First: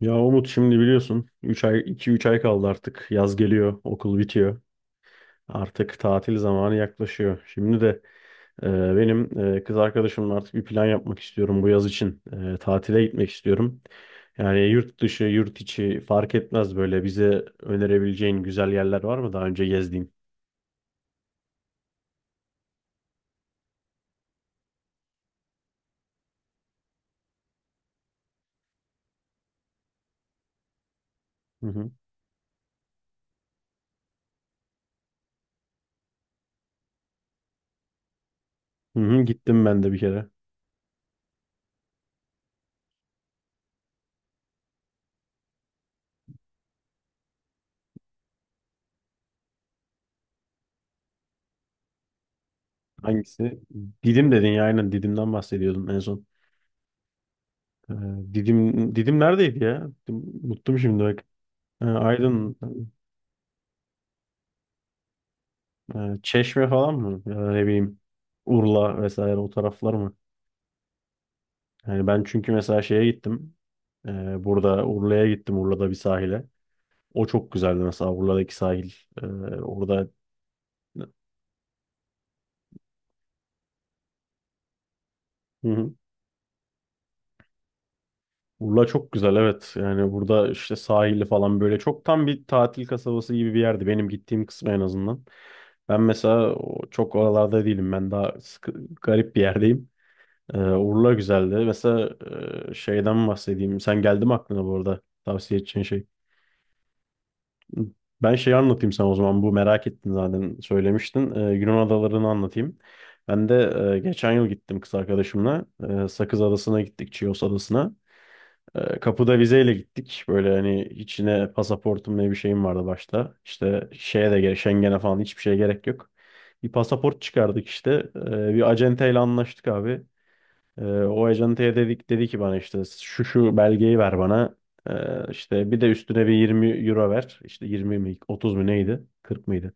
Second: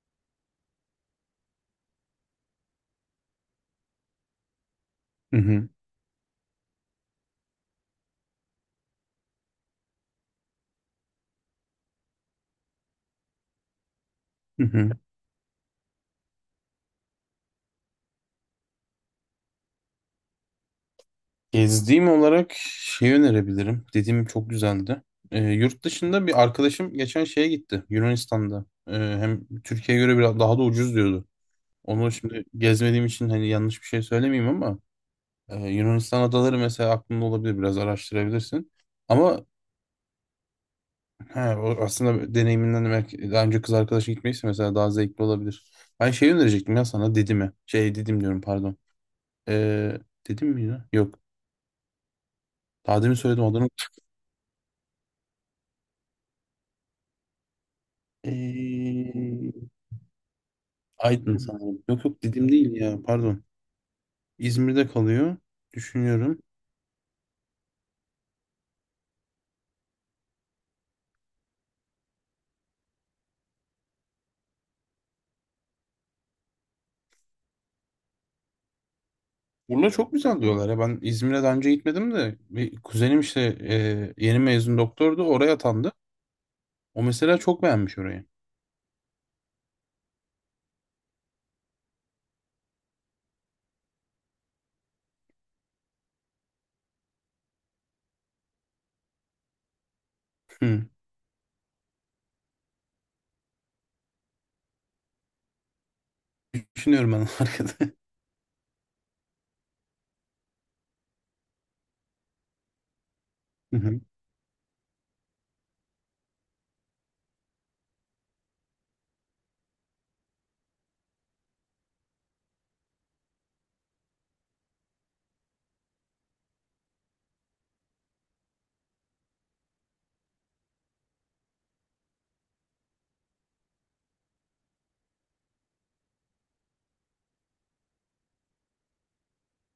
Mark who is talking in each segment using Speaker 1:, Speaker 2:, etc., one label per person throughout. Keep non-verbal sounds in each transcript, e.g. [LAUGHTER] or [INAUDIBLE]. Speaker 1: Ya Umut şimdi biliyorsun 3 ay 2-3 ay kaldı artık. Yaz geliyor, okul bitiyor.
Speaker 2: Hı hı,
Speaker 1: Artık tatil zamanı yaklaşıyor. Şimdi de e, benim kız arkadaşımla artık bir plan yapmak istiyorum bu yaz için. Tatile gitmek istiyorum. Yani
Speaker 2: hı hı.
Speaker 1: yurt dışı, yurt içi fark etmez, böyle bize önerebileceğin güzel yerler var mı daha önce gezdiğin?
Speaker 2: Gezdiğim olarak şey önerebilirim. Dediğim çok güzeldi. Yurt dışında bir arkadaşım geçen şeye gitti. Yunanistan'da. Hem Türkiye'ye göre biraz daha da ucuz diyordu.
Speaker 1: Hı hı.
Speaker 2: Onu şimdi gezmediğim için hani yanlış bir şey söylemeyeyim ama Yunanistan adaları mesela aklında olabilir. Biraz araştırabilirsin.
Speaker 1: Hı hı,
Speaker 2: Ama
Speaker 1: gittim ben de bir kere.
Speaker 2: he, o aslında deneyiminden de belki daha önce kız arkadaşı gitmeyse mesela daha zevkli olabilir. Ben şey önerecektim ya sana Didim'e. Şey Didim diyorum pardon. Ee, Didim mi ya? Yok. Daha demin söyledim
Speaker 1: Hangisi?
Speaker 2: adını.
Speaker 1: Didim dedin ya, aynen Didim'den bahsediyordun en son. E, Didim neredeydi
Speaker 2: Ee,
Speaker 1: ya? Unuttum şimdi, bak.
Speaker 2: Aydın sanırım. Yok yok Didim
Speaker 1: Aydın.
Speaker 2: değil ya pardon. İzmir'de kalıyor.
Speaker 1: Yani
Speaker 2: Düşünüyorum.
Speaker 1: Çeşme falan mı? Ya da ne bileyim, Urla vesaire o taraflar mı? Yani ben çünkü mesela şeye gittim. Burada Urla'ya gittim. Urla'da bir sahile. O çok güzeldi mesela, Urla'daki sahil. Ee,
Speaker 2: Urla
Speaker 1: orada
Speaker 2: çok güzel diyorlar ya. Ben İzmir'e daha önce gitmedim de bir kuzenim işte yeni mezun doktordu. Oraya
Speaker 1: Hı
Speaker 2: atandı.
Speaker 1: hı.
Speaker 2: O mesela çok beğenmiş orayı.
Speaker 1: Urla çok güzel, evet. Yani burada işte sahili falan böyle çok tam bir tatil kasabası gibi bir yerdi. Benim gittiğim kısmı en azından. Ben mesela çok oralarda değilim. Ben daha sıkı, garip bir yerdeyim.
Speaker 2: Hı.
Speaker 1: Urla güzeldi. Mesela şeyden bahsedeyim. Sen geldi mi aklına bu arada tavsiye edeceğin şey?
Speaker 2: Düşünüyorum ben [LAUGHS] arkada.
Speaker 1: Ben şeyi anlatayım sana o zaman. Bu merak ettin zaten, söylemiştin. Yunan adalarını anlatayım. Ben de
Speaker 2: Hı hı.
Speaker 1: geçen yıl gittim kız arkadaşımla. Sakız Adası'na gittik, Chios Adası'na. Kapıda vizeyle gittik. Böyle hani içine pasaportum ne bir şeyim vardı başta. İşte şeye de gerek, Schengen'e falan hiçbir şeye gerek yok. Bir pasaport çıkardık işte. Bir acenteyle anlaştık abi. O ajantaya dedik, dedi ki bana işte şu şu belgeyi ver bana. İşte bir de üstüne bir 20 € ver. İşte 20 mi 30 mu neydi? 40 mıydı?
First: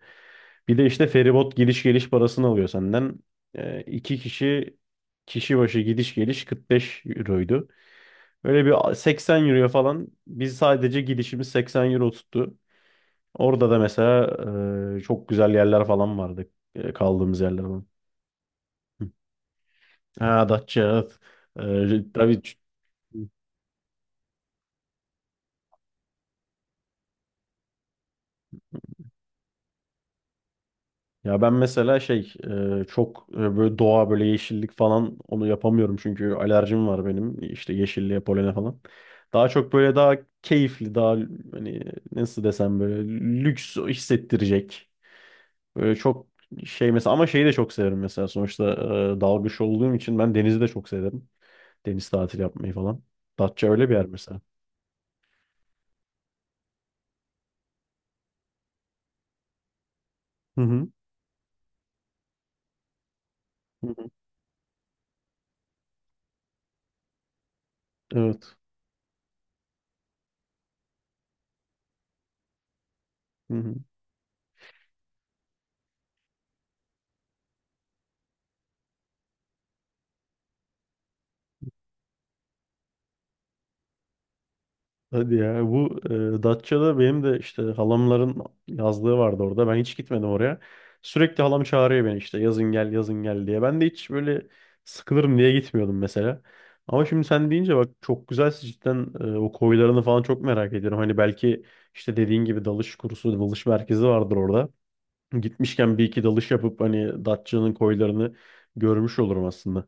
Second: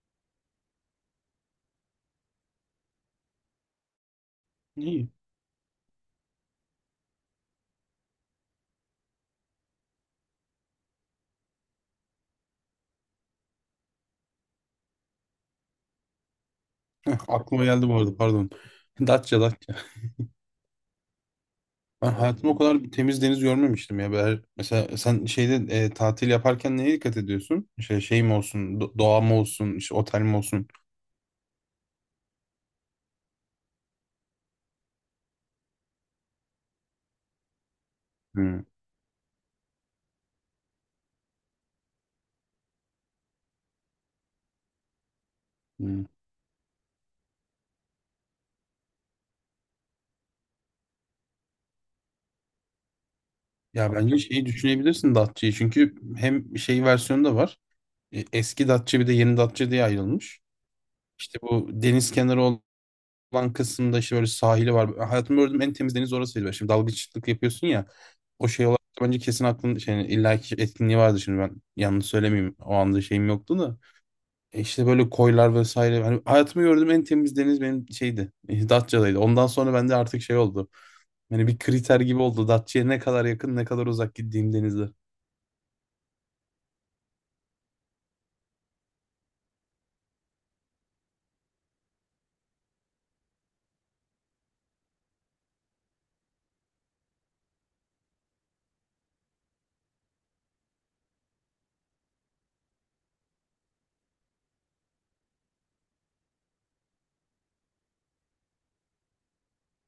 Speaker 1: Bir de işte feribot gidiş geliş parasını alıyor senden. İki
Speaker 2: İyi.
Speaker 1: kişi başı gidiş geliş 45 euroydu. Böyle bir 80 euroya falan, biz sadece gidişimiz 80 € tuttu. Orada da mesela çok güzel yerler falan vardı.
Speaker 2: Heh,
Speaker 1: Kaldığımız yerler
Speaker 2: aklıma
Speaker 1: falan.
Speaker 2: geldi bu arada pardon. [LAUGHS]
Speaker 1: Hı.
Speaker 2: Datça.
Speaker 1: Ha, Datça. Evet.
Speaker 2: Ben
Speaker 1: Tabii.
Speaker 2: hayatımda o kadar bir temiz deniz görmemiştim ya. Mesela sen şeyde tatil yaparken neye dikkat ediyorsun? Şey, şey mi olsun, doğa mı olsun, işte otel mi olsun?
Speaker 1: Ya ben mesela çok, böyle doğa, böyle yeşillik falan, onu yapamıyorum çünkü alerjim var benim işte yeşilliğe, polene
Speaker 2: Hı.
Speaker 1: falan. Daha çok böyle daha keyifli, daha hani, nasıl desem, böyle lüks hissettirecek. Böyle
Speaker 2: Hmm.
Speaker 1: çok şey mesela, ama şeyi de çok severim mesela. Sonuçta dalgıç olduğum için ben denizi de çok severim. Deniz tatili yapmayı falan. Datça öyle bir
Speaker 2: Ya
Speaker 1: yer
Speaker 2: bence
Speaker 1: mesela.
Speaker 2: şeyi düşünebilirsin Datça'yı. Çünkü hem şey versiyonu da var. Eski Datça bir de yeni Datça diye ayrılmış.
Speaker 1: Hı hı.
Speaker 2: İşte bu deniz kenarı olan
Speaker 1: Hı
Speaker 2: kısımda
Speaker 1: hı.
Speaker 2: işte böyle sahili var. Hayatımda gördüğüm en temiz deniz orasıydı. Şimdi dalgıçlık yapıyorsun ya. O
Speaker 1: Evet.
Speaker 2: şey olarak da bence kesin aklın şey, illaki etkinliği vardı şimdi ben yanlış söylemeyeyim. O anda şeyim
Speaker 1: Hı
Speaker 2: yoktu
Speaker 1: hı.
Speaker 2: da. E işte böyle koylar vesaire. Hani hayatımda gördüğüm en temiz deniz benim şeydi. Datça'daydı. Ondan sonra bende artık şey oldu. Yani bir kriter gibi oldu. Datça'ya ne kadar yakın ne kadar uzak gittiğim denizler.
Speaker 1: Hadi ya, bu Datça'da benim de işte halamların yazlığı vardı orada. Ben hiç gitmedim oraya. Sürekli halam çağırıyor beni işte yazın gel, yazın gel diye. Ben de hiç böyle sıkılırım diye gitmiyordum mesela. Ama şimdi sen deyince bak, çok güzel cidden. O koylarını falan çok merak ediyorum. Hani belki işte dediğin gibi dalış kursu, dalış merkezi vardır orada. Gitmişken bir iki dalış yapıp hani Datça'nın koylarını görmüş olurum aslında.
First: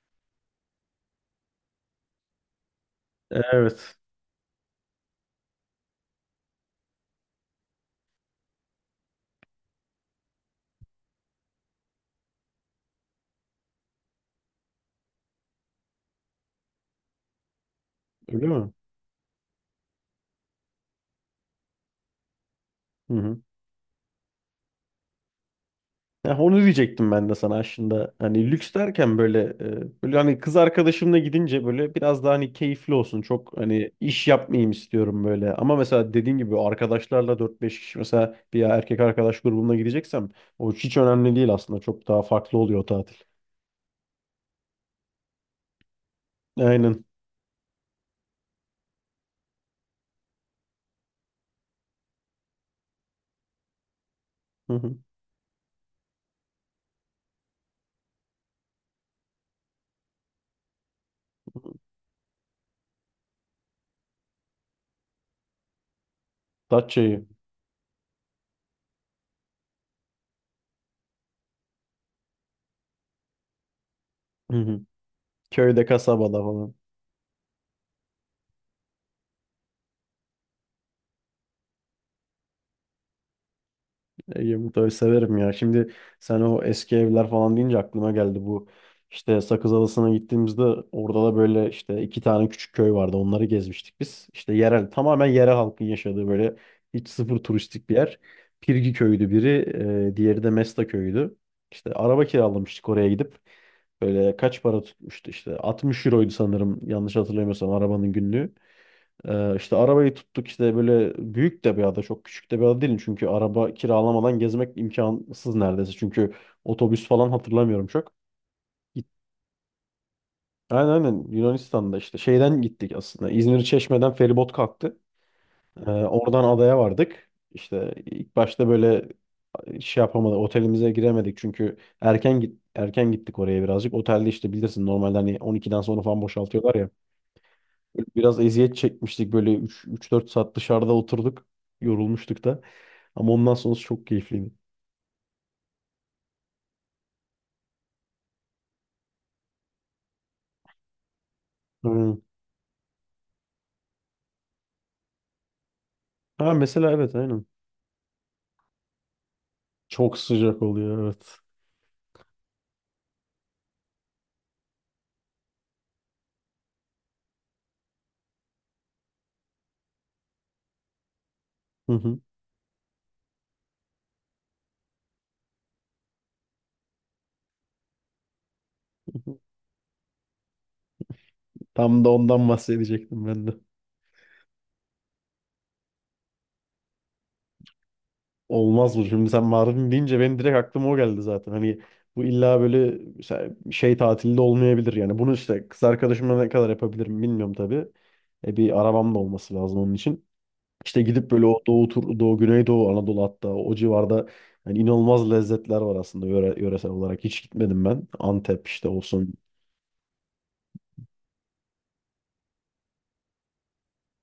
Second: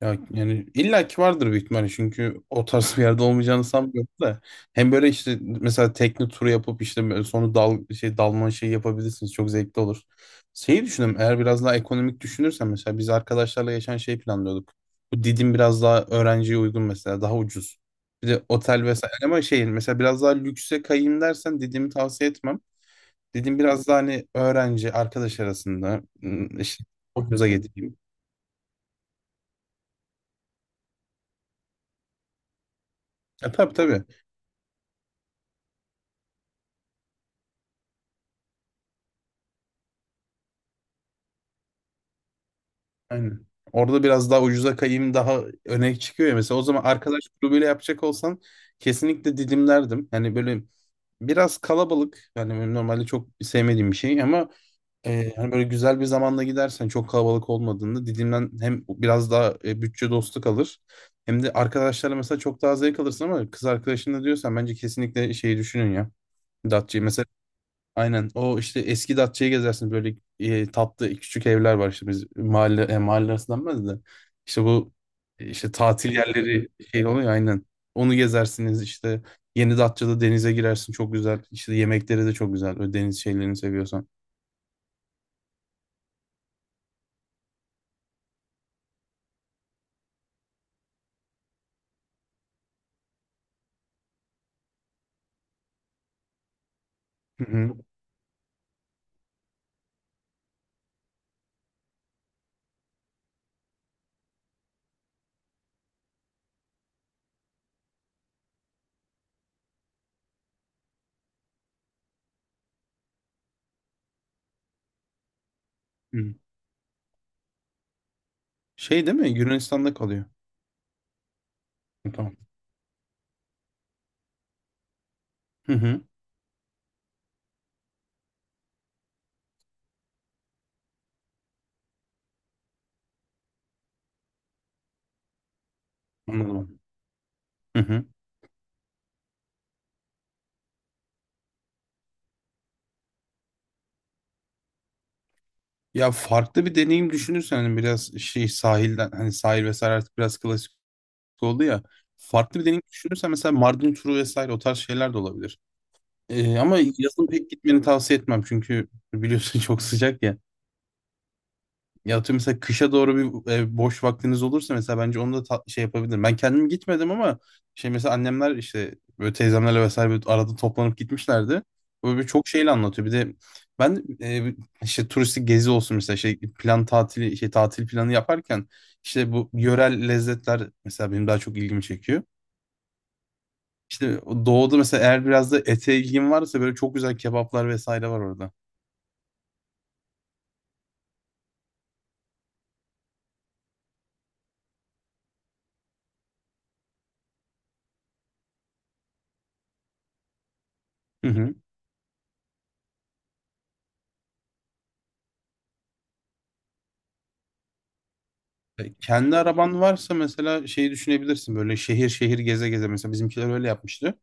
Speaker 2: Ya yani illaki vardır büyük ihtimalle çünkü o tarz [LAUGHS] bir yerde olmayacağını
Speaker 1: Evet.
Speaker 2: sanmıyorum da hem böyle işte mesela tekne turu yapıp işte böyle sonra dal şey dalma şeyi yapabilirsiniz çok zevkli olur. Şeyi düşündüm, eğer biraz daha ekonomik düşünürsen mesela biz arkadaşlarla geçen şey planlıyorduk. Bu Didim biraz daha öğrenciye uygun, mesela daha ucuz. Bir de
Speaker 1: Öyle mi?
Speaker 2: otel vesaire ama şey mesela biraz daha lükse kayayım dersen Didim'i tavsiye etmem.
Speaker 1: Hı hı.
Speaker 2: Didim biraz daha hani öğrenci arkadaş arasında,
Speaker 1: Ya, onu
Speaker 2: işte
Speaker 1: diyecektim ben
Speaker 2: o
Speaker 1: de
Speaker 2: göze
Speaker 1: sana
Speaker 2: getireyim.
Speaker 1: aslında. Hani lüks derken böyle, böyle hani kız arkadaşımla gidince böyle biraz daha hani keyifli olsun. Çok
Speaker 2: Tabii
Speaker 1: hani
Speaker 2: tabii.
Speaker 1: iş yapmayayım istiyorum böyle. Ama mesela dediğin gibi arkadaşlarla dört beş kişi mesela, bir erkek arkadaş grubumla gideceksem, o hiç önemli değil aslında. Çok daha farklı oluyor o tatil.
Speaker 2: Aynen. Orada biraz daha ucuza kayayım daha öne çıkıyor ya. Mesela o zaman
Speaker 1: Aynen.
Speaker 2: arkadaş grubuyla yapacak olsan kesinlikle didimlerdim. Yani böyle biraz kalabalık. Yani benim normalde çok sevmediğim bir şey ama
Speaker 1: Hı hı.
Speaker 2: hani böyle güzel bir zamanda gidersen çok kalabalık olmadığında didimden hem biraz daha bütçe dostu kalır. Hem de arkadaşlarla mesela çok daha zevk alırsın ama kız arkadaşınla diyorsan bence kesinlikle şeyi düşünün ya. Datça'yı.
Speaker 1: Datça'yı.
Speaker 2: Mesela aynen. O işte eski Datça'yı gezersin. Böyle tatlı küçük evler var işte biz mahalle arası denmez de.
Speaker 1: Hı
Speaker 2: İşte
Speaker 1: hı.
Speaker 2: bu işte
Speaker 1: Köyde,
Speaker 2: tatil
Speaker 1: kasabada
Speaker 2: yerleri
Speaker 1: falan.
Speaker 2: şey oluyor ya, aynen. Onu gezersiniz işte. Yeni Datça'da denize girersin çok güzel. İşte yemekleri de çok güzel. Böyle deniz şeylerini seviyorsan.
Speaker 1: Ege Mutlu'yu severim ya. Şimdi sen o eski evler falan deyince aklıma geldi bu. İşte Sakız Adası'na gittiğimizde orada da böyle işte iki tane küçük köy vardı. Onları gezmiştik biz. İşte yerel, tamamen yerel halkın yaşadığı böyle hiç sıfır
Speaker 2: Hı hı.
Speaker 1: turistik bir yer. Pirgi köyüydü biri, diğeri de Mesta köyüydü. İşte araba kiralamıştık oraya gidip. Böyle kaç para tutmuştu işte, 60 euroydu sanırım yanlış hatırlamıyorsam, arabanın günlüğü. İşte arabayı tuttuk. İşte böyle büyük de bir ada, çok küçük de bir ada değil, çünkü araba kiralamadan gezmek imkansız neredeyse, çünkü
Speaker 2: Hı.
Speaker 1: otobüs falan hatırlamıyorum çok. Git-
Speaker 2: Şey değil mi? Yunanistan'da kalıyor.
Speaker 1: Aynen aynen, Yunanistan'da
Speaker 2: Hı,
Speaker 1: işte
Speaker 2: tamam.
Speaker 1: şeyden gittik aslında, İzmir Çeşme'den feribot kalktı.
Speaker 2: Hı hı.
Speaker 1: Oradan adaya vardık. İşte ilk başta böyle şey yapamadık, otelimize giremedik çünkü erken erken gittik oraya birazcık. Otelde işte bilirsin, normalde hani 12'den sonra falan boşaltıyorlar
Speaker 2: Anladım.
Speaker 1: ya.
Speaker 2: Hı hı.
Speaker 1: Böyle biraz eziyet çekmiştik, böyle 3 3-4 saat dışarıda oturduk. Yorulmuştuk da. Ama ondan sonrası çok keyifliydi.
Speaker 2: Ya farklı bir deneyim düşünürsen hani biraz şey sahilden hani sahil vesaire artık biraz klasik oldu ya.
Speaker 1: Aynen.
Speaker 2: Farklı bir deneyim düşünürsen mesela Mardin turu vesaire o tarz şeyler de olabilir.
Speaker 1: Ha
Speaker 2: Ama
Speaker 1: mesela, evet
Speaker 2: yazın
Speaker 1: aynen.
Speaker 2: pek gitmeni tavsiye etmem çünkü biliyorsun [LAUGHS] çok
Speaker 1: Çok
Speaker 2: sıcak ya.
Speaker 1: sıcak oluyor, evet.
Speaker 2: Ya atıyorum mesela kışa doğru bir boş vaktiniz olursa mesela bence onu da şey yapabilirim. Ben kendim gitmedim ama şey mesela annemler işte böyle teyzemlerle vesaire böyle arada toplanıp gitmişlerdi.
Speaker 1: Hı
Speaker 2: Böyle
Speaker 1: hı.
Speaker 2: bir çok şeyle anlatıyor. Bir de ben işte turistik gezi olsun mesela şey plan tatili şey tatil planı yaparken işte bu yörel lezzetler mesela benim daha çok ilgimi
Speaker 1: Tam da
Speaker 2: çekiyor.
Speaker 1: ondan bahsedecektim ben de.
Speaker 2: İşte o doğuda mesela eğer biraz da ete ilgin varsa böyle çok güzel kebaplar vesaire var orada.
Speaker 1: Olmaz bu. Şimdi sen Mardin deyince benim direkt aklıma o geldi zaten. Hani bu illa böyle mesela şey tatilde olmayabilir yani. Bunu işte kız arkadaşımla ne kadar yapabilirim bilmiyorum tabii. E, bir arabam da olması lazım onun için. İşte
Speaker 2: Hı
Speaker 1: gidip böyle
Speaker 2: hı.
Speaker 1: o Doğu, Güneydoğu, Anadolu hatta o civarda, yani inanılmaz lezzetler var aslında yöresel olarak. Hiç gitmedim ben. Antep işte olsun.
Speaker 2: Kendi araban varsa mesela şeyi düşünebilirsin böyle şehir şehir geze geze, mesela bizimkiler öyle yapmıştı.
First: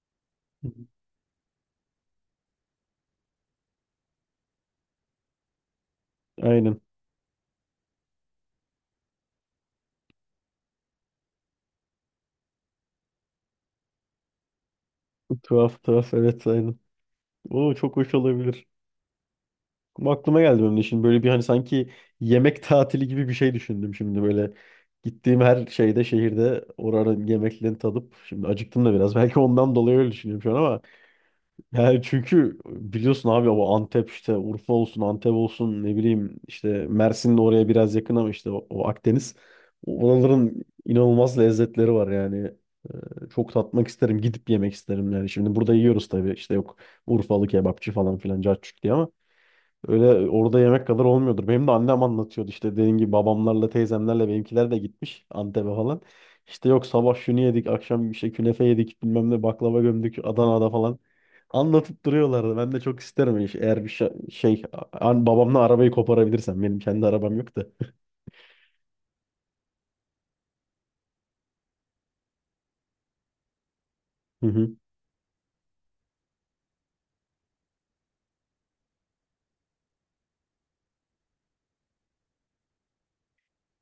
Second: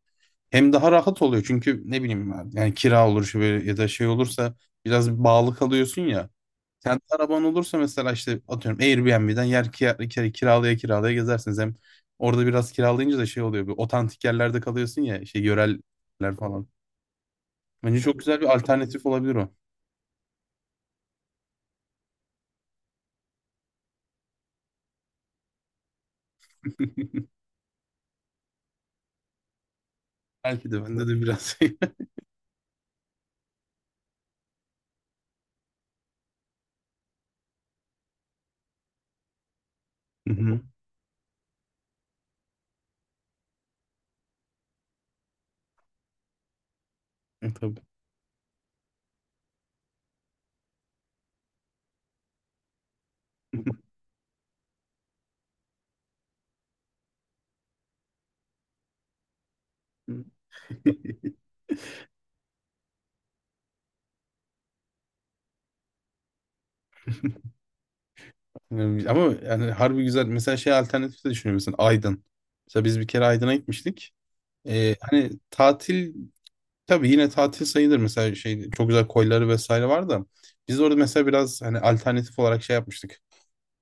Speaker 1: Hı hı.
Speaker 2: Hem daha rahat oluyor çünkü ne bileyim ben, yani kira olur şu böyle ya da şey olursa biraz bağlı kalıyorsun ya.
Speaker 1: Aynen.
Speaker 2: Kendi araban olursa mesela işte atıyorum Airbnb'den yer kiralaya kiralaya gezersiniz. Hem orada biraz kiralayınca da şey oluyor, bir otantik yerlerde kalıyorsun ya şey
Speaker 1: Tuhaf tuhaf,
Speaker 2: yöreller
Speaker 1: evet
Speaker 2: falan.
Speaker 1: aynen. Oo, çok
Speaker 2: Bence
Speaker 1: hoş
Speaker 2: çok güzel bir
Speaker 1: olabilir.
Speaker 2: alternatif olabilir o.
Speaker 1: Ama aklıma geldi benim de şimdi böyle bir hani, sanki yemek [LAUGHS] tatili gibi bir şey düşündüm şimdi böyle. Gittiğim her şehirde
Speaker 2: [LAUGHS]
Speaker 1: oranın yemeklerini tadıp, şimdi acıktım da biraz [LAUGHS] belki ondan dolayı öyle düşünüyorum şu an.
Speaker 2: Belki
Speaker 1: Ama
Speaker 2: de bende de biraz.
Speaker 1: yani
Speaker 2: [LAUGHS]
Speaker 1: çünkü biliyorsun abi, o Antep işte, Urfa olsun Antep olsun ne bileyim, işte Mersin de oraya biraz yakın ama işte o Akdeniz.
Speaker 2: Hı hı.
Speaker 1: Oraların inanılmaz lezzetleri var yani. Çok tatmak isterim, gidip yemek isterim yani. Şimdi burada yiyoruz tabii, işte yok Urfalı
Speaker 2: Tabii.
Speaker 1: kebapçı falan filan cacık diye, ama öyle orada yemek kadar olmuyordur. Benim de annem anlatıyordu işte, dediğim gibi babamlarla teyzemlerle benimkiler de gitmiş Antep'e falan. İşte yok, sabah şunu yedik, akşam işte künefe yedik, bilmem ne, baklava gömdük
Speaker 2: [LAUGHS]
Speaker 1: Adana'da falan. Anlatıp duruyorlardı. Ben de çok isterim eğer bir babamla arabayı koparabilirsem. Benim kendi arabam yok da.
Speaker 2: Yani ama yani harbi güzel. Mesela şey alternatif de düşünüyorum. Mesela Aydın. Mesela biz bir kere Aydın'a gitmiştik.
Speaker 1: [LAUGHS] Hı hı,
Speaker 2: Hani tatil, tabii yine tatil sayılır. Mesela şey çok güzel koyları vesaire var da. Biz orada mesela biraz hani alternatif olarak şey yapmıştık.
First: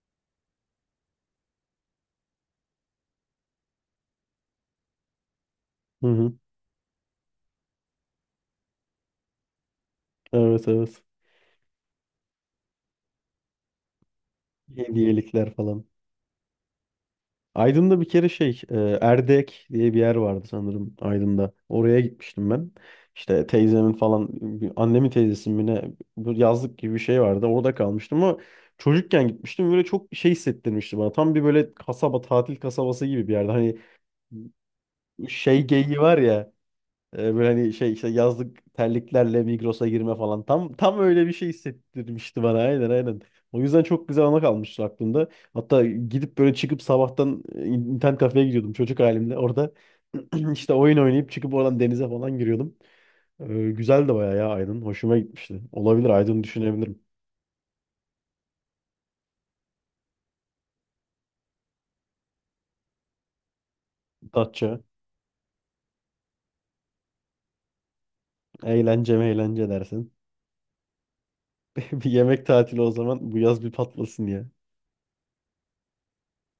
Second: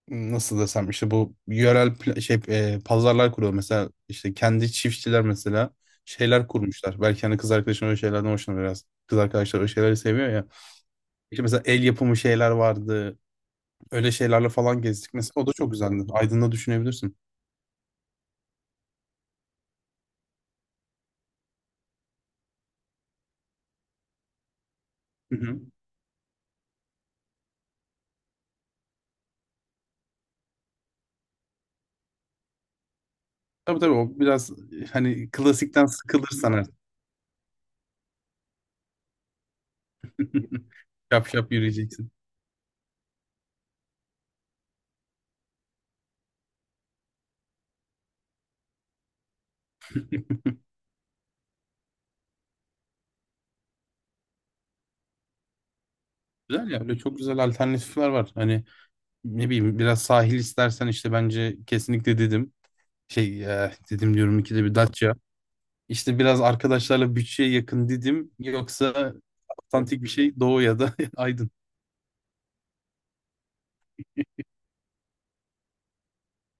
Speaker 2: Nasıl desem, işte bu yörel pla- şey e, pazarlar kuruyor. Mesela işte kendi çiftçiler mesela
Speaker 1: hı hı.
Speaker 2: şeyler kurmuşlar. Belki hani kız arkadaşın öyle şeylerden hoşlanır biraz. Kız arkadaşlar öyle şeyleri seviyor.
Speaker 1: Evet evet.
Speaker 2: İşte mesela el yapımı şeyler vardı. Öyle şeylerle falan gezdik. Mesela o
Speaker 1: Hediyelikler
Speaker 2: da çok
Speaker 1: falan.
Speaker 2: güzeldi. Aydın'da düşünebilirsin.
Speaker 1: Aydın'da bir kere Erdek diye bir yer vardı sanırım Aydın'da. Oraya gitmiştim ben. İşte teyzemin falan annemin
Speaker 2: Hı
Speaker 1: teyzesinin
Speaker 2: hı.
Speaker 1: mi ne, bu yazlık gibi bir şey vardı. Orada kalmıştım ama çocukken gitmiştim. Böyle çok şey hissettirmişti bana. Tam bir böyle kasaba, tatil kasabası gibi bir yerde. Hani
Speaker 2: Tabii tabii, o biraz hani
Speaker 1: şey
Speaker 2: klasikten
Speaker 1: geyiği var ya.
Speaker 2: sıkılırsan artık.
Speaker 1: Böyle hani şey işte yazlık terliklerle Migros'a girme falan.
Speaker 2: [LAUGHS]
Speaker 1: Tam öyle
Speaker 2: Şap
Speaker 1: bir şey
Speaker 2: şap yürüyeceksin.
Speaker 1: hissettirmişti bana. Aynen aynen. O yüzden çok güzel ana kalmıştı aklımda. Hatta gidip böyle çıkıp sabahtan internet kafeye gidiyordum çocuk halimle. Orada [CLEARS THROAT] işte oyun oynayıp çıkıp oradan denize falan giriyordum. Güzel de bayağı ya Aydın. Hoşuma gitmişti. Olabilir, Aydın
Speaker 2: Güzel ya, öyle
Speaker 1: düşünebilirim.
Speaker 2: çok güzel alternatifler var. Hani ne bileyim, biraz sahil istersen işte bence kesinlikle dedim. Dedim diyorum ikide bir
Speaker 1: Datça.
Speaker 2: Datça. İşte biraz arkadaşlarla bütçeye yakın dedim. Yoksa
Speaker 1: Eğlence mi eğlence
Speaker 2: otantik bir
Speaker 1: dersin.
Speaker 2: şey, Doğu ya da [LAUGHS] Aydın.
Speaker 1: [LAUGHS] Bir yemek tatili o zaman, bu yaz bir patlasın.